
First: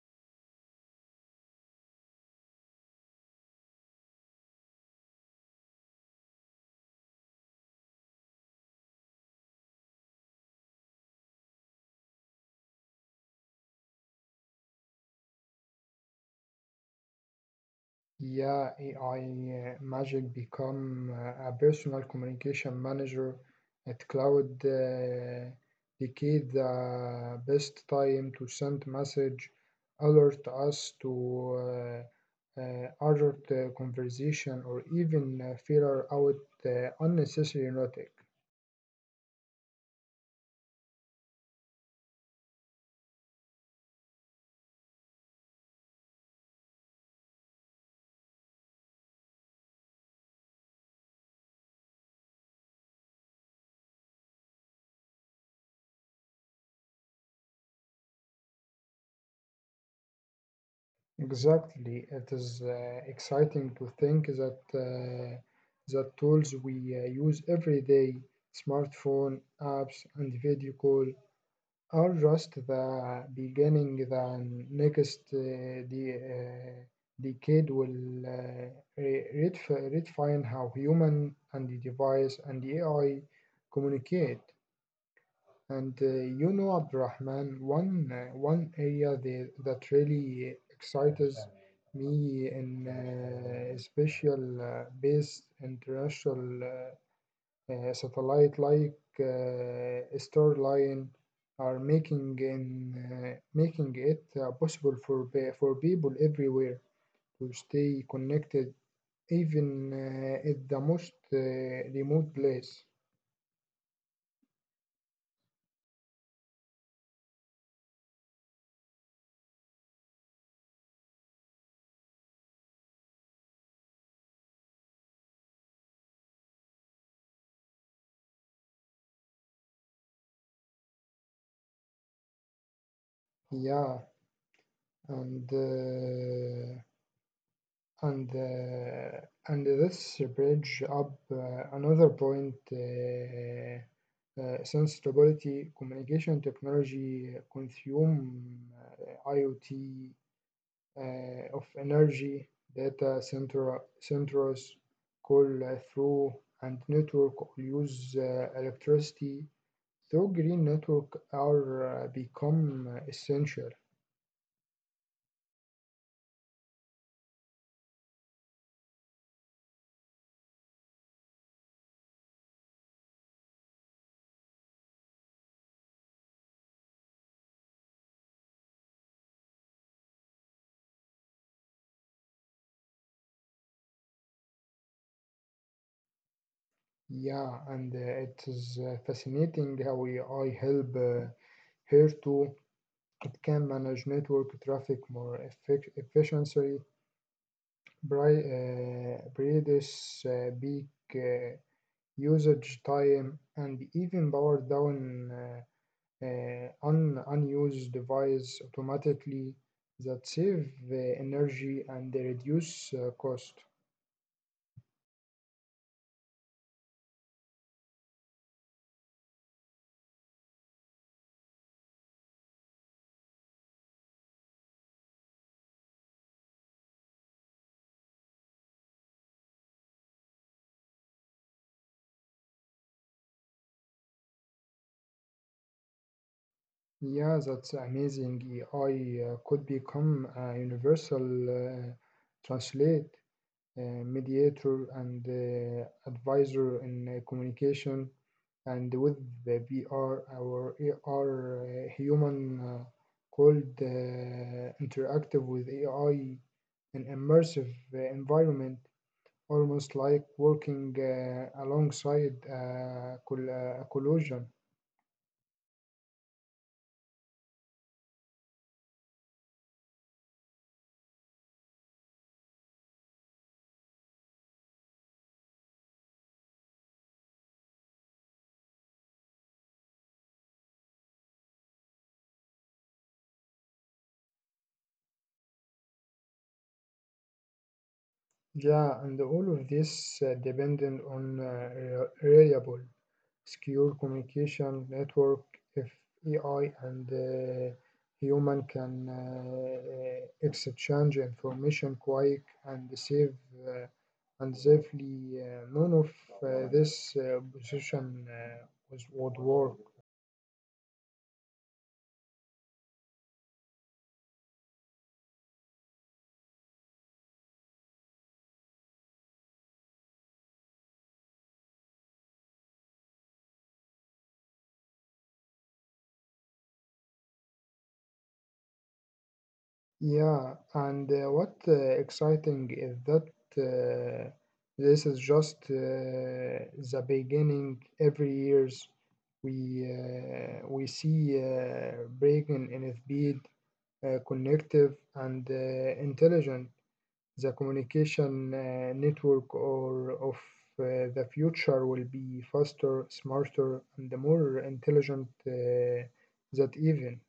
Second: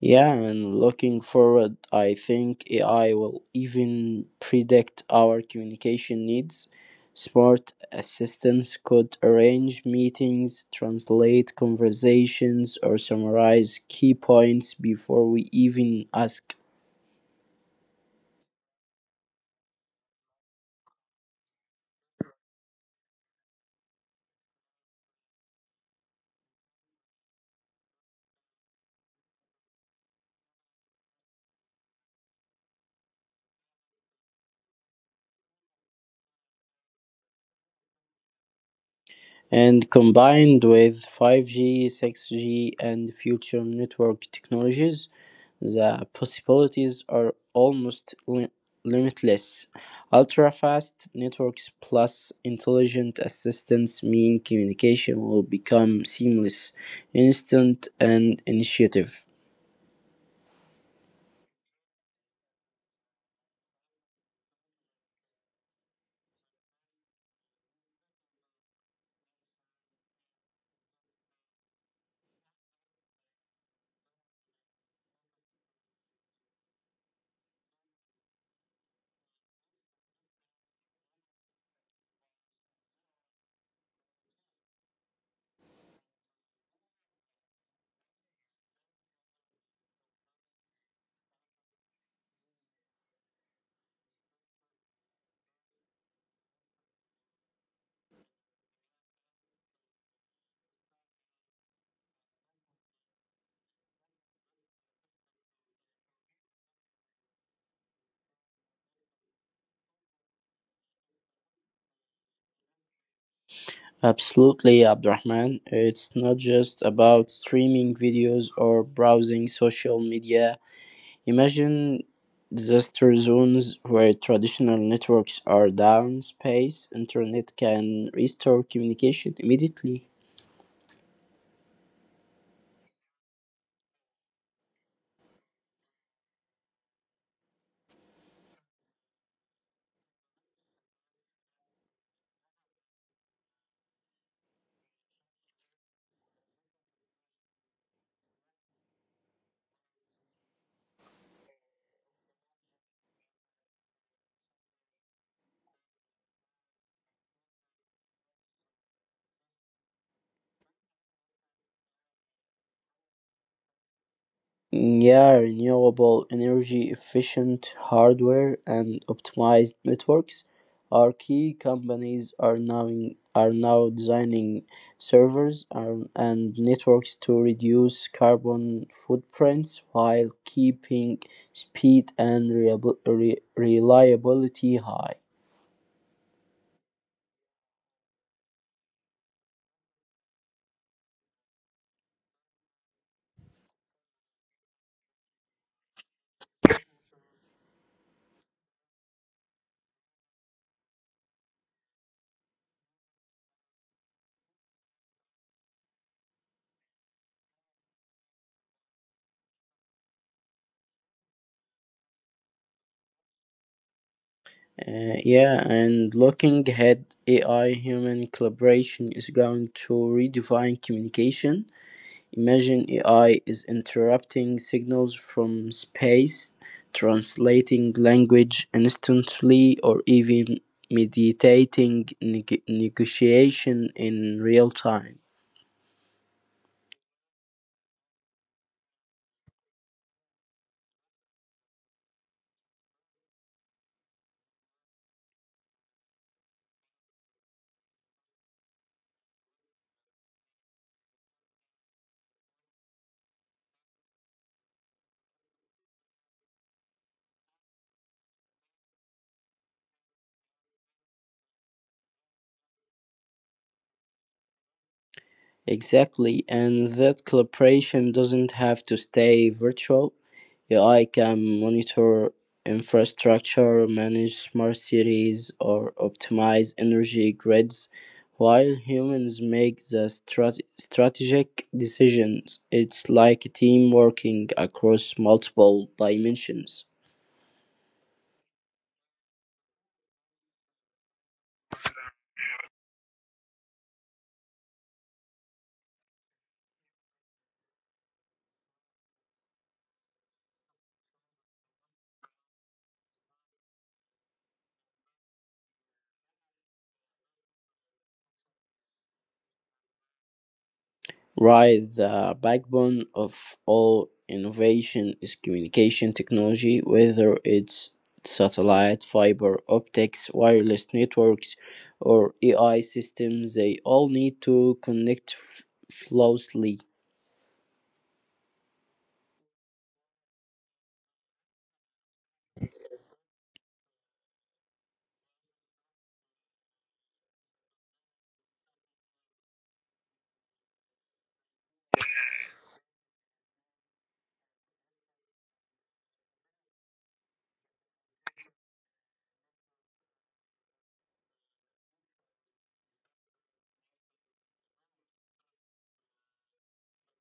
Yeah, and looking forward, I think AI will even predict our communication needs. Smart assistants could arrange meetings, translate conversations, or summarize key points before we even ask.
Yeah, AI magic become a personal communication manager at cloud decade the best time to send message alert us to urgent conversation or even filter out unnecessary notice.
And combined with 5G, 6G, and future network technologies, the possibilities are almost limitless. Ultra fast networks plus intelligent assistants mean communication will become seamless, instant, and initiative.
Exactly. It is exciting to think that the tools we use every day, smartphone, apps, and video call, are just the beginning. The decade will redefine how human and the device and the AI communicate. And you know, Abdurrahman, one area that really excites me in special based international satellite like Starline are making in making it possible for for people everywhere to stay connected even at the most remote place.
Absolutely, Abdurrahman. It's not just about streaming videos or browsing social media. Imagine disaster zones where traditional networks are down, space internet can restore communication immediately.
Yeah, and. Uh, and uh, and this bridge up another point sensibility communication technology consume IoT of energy data centers call through and network use electricity through green network are become essential.
Yeah, renewable energy efficient hardware and optimized networks are key. Companies are now designing servers and networks to reduce carbon footprints while keeping speed and reliability high.
Yeah, and it is fascinating how AI help here too. It can manage network traffic more efficiently, reduce peak uh, usage time, and even power down unused device automatically that save energy and reduce cost.
Yeah, and looking ahead, AI human collaboration is going to redefine communication. Imagine AI is interrupting signals from space, translating language instantly, or even mediating negotiation in real time.
Yeah, that's amazing. AI could become a universal uh, translate, mediator, and advisor in communication. And with the VR, our AR human could interactive with AI in immersive environment, almost like working alongside a collision.
Exactly, and that collaboration doesn't have to stay virtual. AI can monitor infrastructure, manage smart cities, or optimize energy grids, while humans make the strategic decisions. It's like a team working across multiple dimensions.
Yeah, and all of this dependent on reliable, secure communication network. If AI and human can exchange information quick and safe uh, and safely, none of this position was would work.
Right, the backbone of all innovation is communication technology, whether it's satellite, fiber optics, wireless networks, or AI systems, they all need to connect flawlessly.
Yeah, and what exciting is that uh, this is just the beginning. Every years we see breaking in speed, connective and intelligent. The communication network or of the future will be faster, smarter, and more intelligent that even.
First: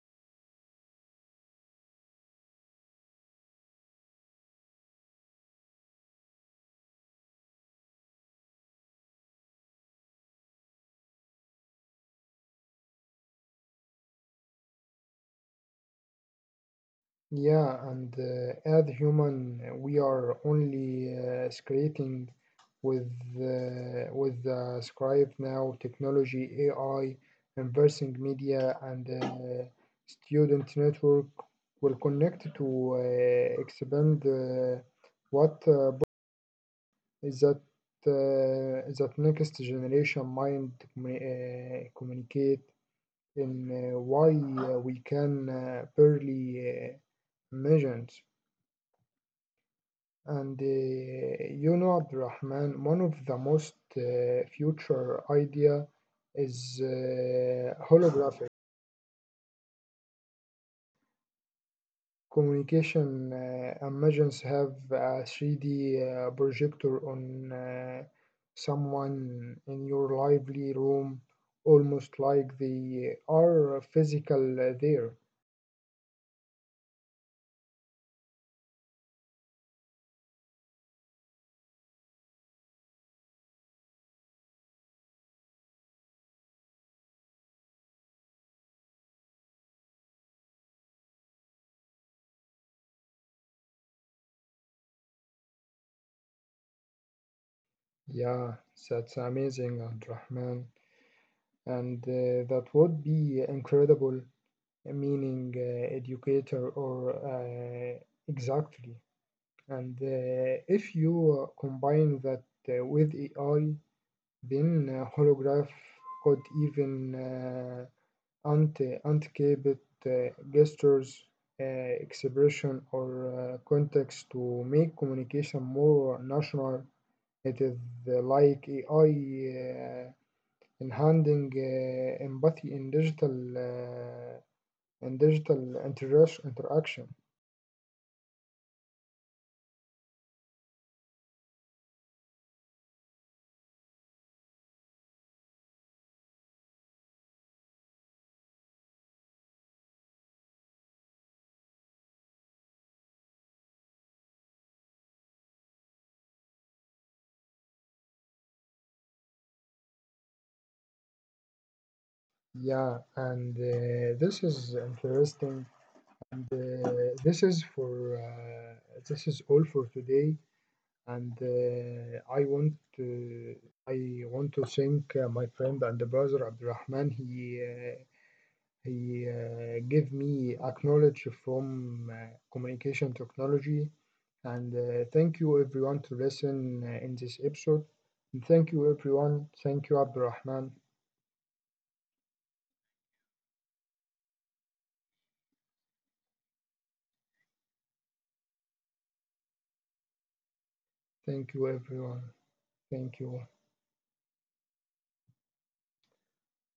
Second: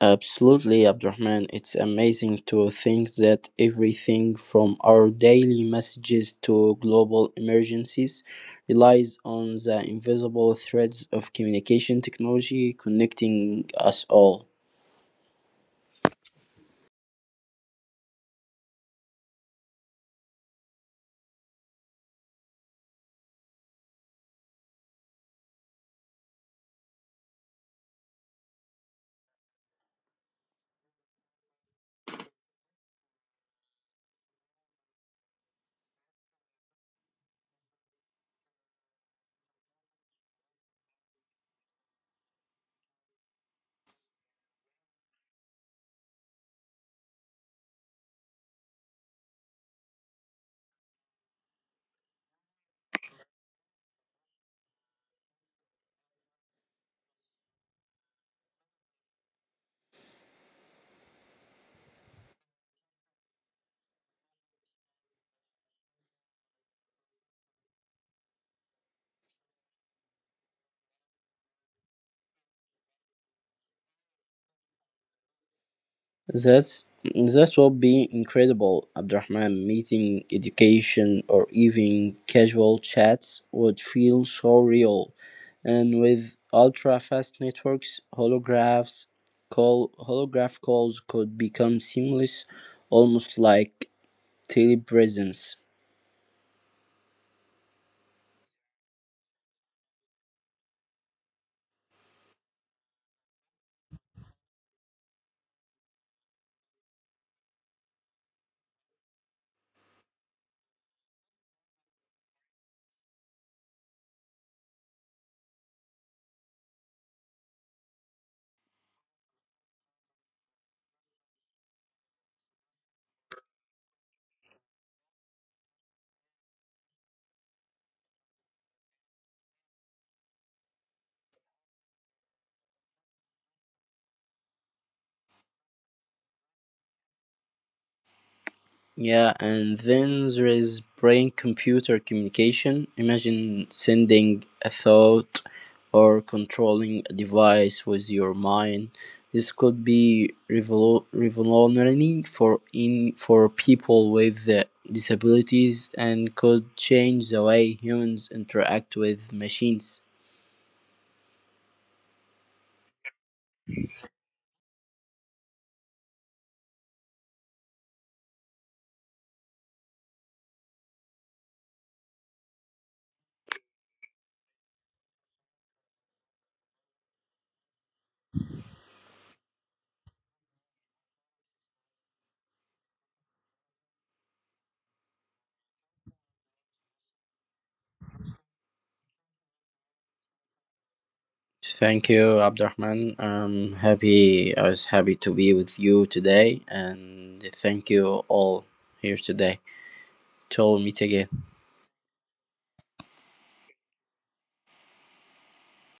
Absolutely, Abdurrahman. It's amazing to think that everything from our daily messages to global emergencies relies on the invisible threads of communication technology connecting us all.
Yeah, and as human, we are only creating with with the scribe now technology, AI, inversing media, and student network will connect to expand what is that is that next generation mind communicate in why we can barely measure. And you know, Abdurrahman, one of the most future idea is holographic communication. Imagines have a 3D projector on someone in your lively room, almost like they are physical there.
That would be incredible, Abdurrahman. Meeting, education, or even casual chats would feel so real. And with ultra fast networks, holograph calls could become seamless, almost like telepresence.
Yeah, that's amazing, Abdurrahman, and that would be incredible. Meaning educator or exactly. And if you combine that with AI, then holograph could even anticipate uh, gestures, expression, or context to make communication more national. It is like AI enhancing empathy in digital. And digital interaction.
Yeah, and then there is brain computer communication. Imagine sending a thought or controlling a device with your mind. This could be revolutionary for people with disabilities and could change the way humans interact with machines.
Yeah, and this is interesting and this is for this is all for today, and I want to thank my friend and brother Abdurrahman. He gave me acknowledge from communication technology, and thank you everyone to listen in this episode, and thank you everyone, thank you Abdurrahman.
Thank you, Abdurrahman. I'm happy. I was happy to be with you today, and thank you all here today. 저 밑에 게
Thank you, everyone. Thank you all.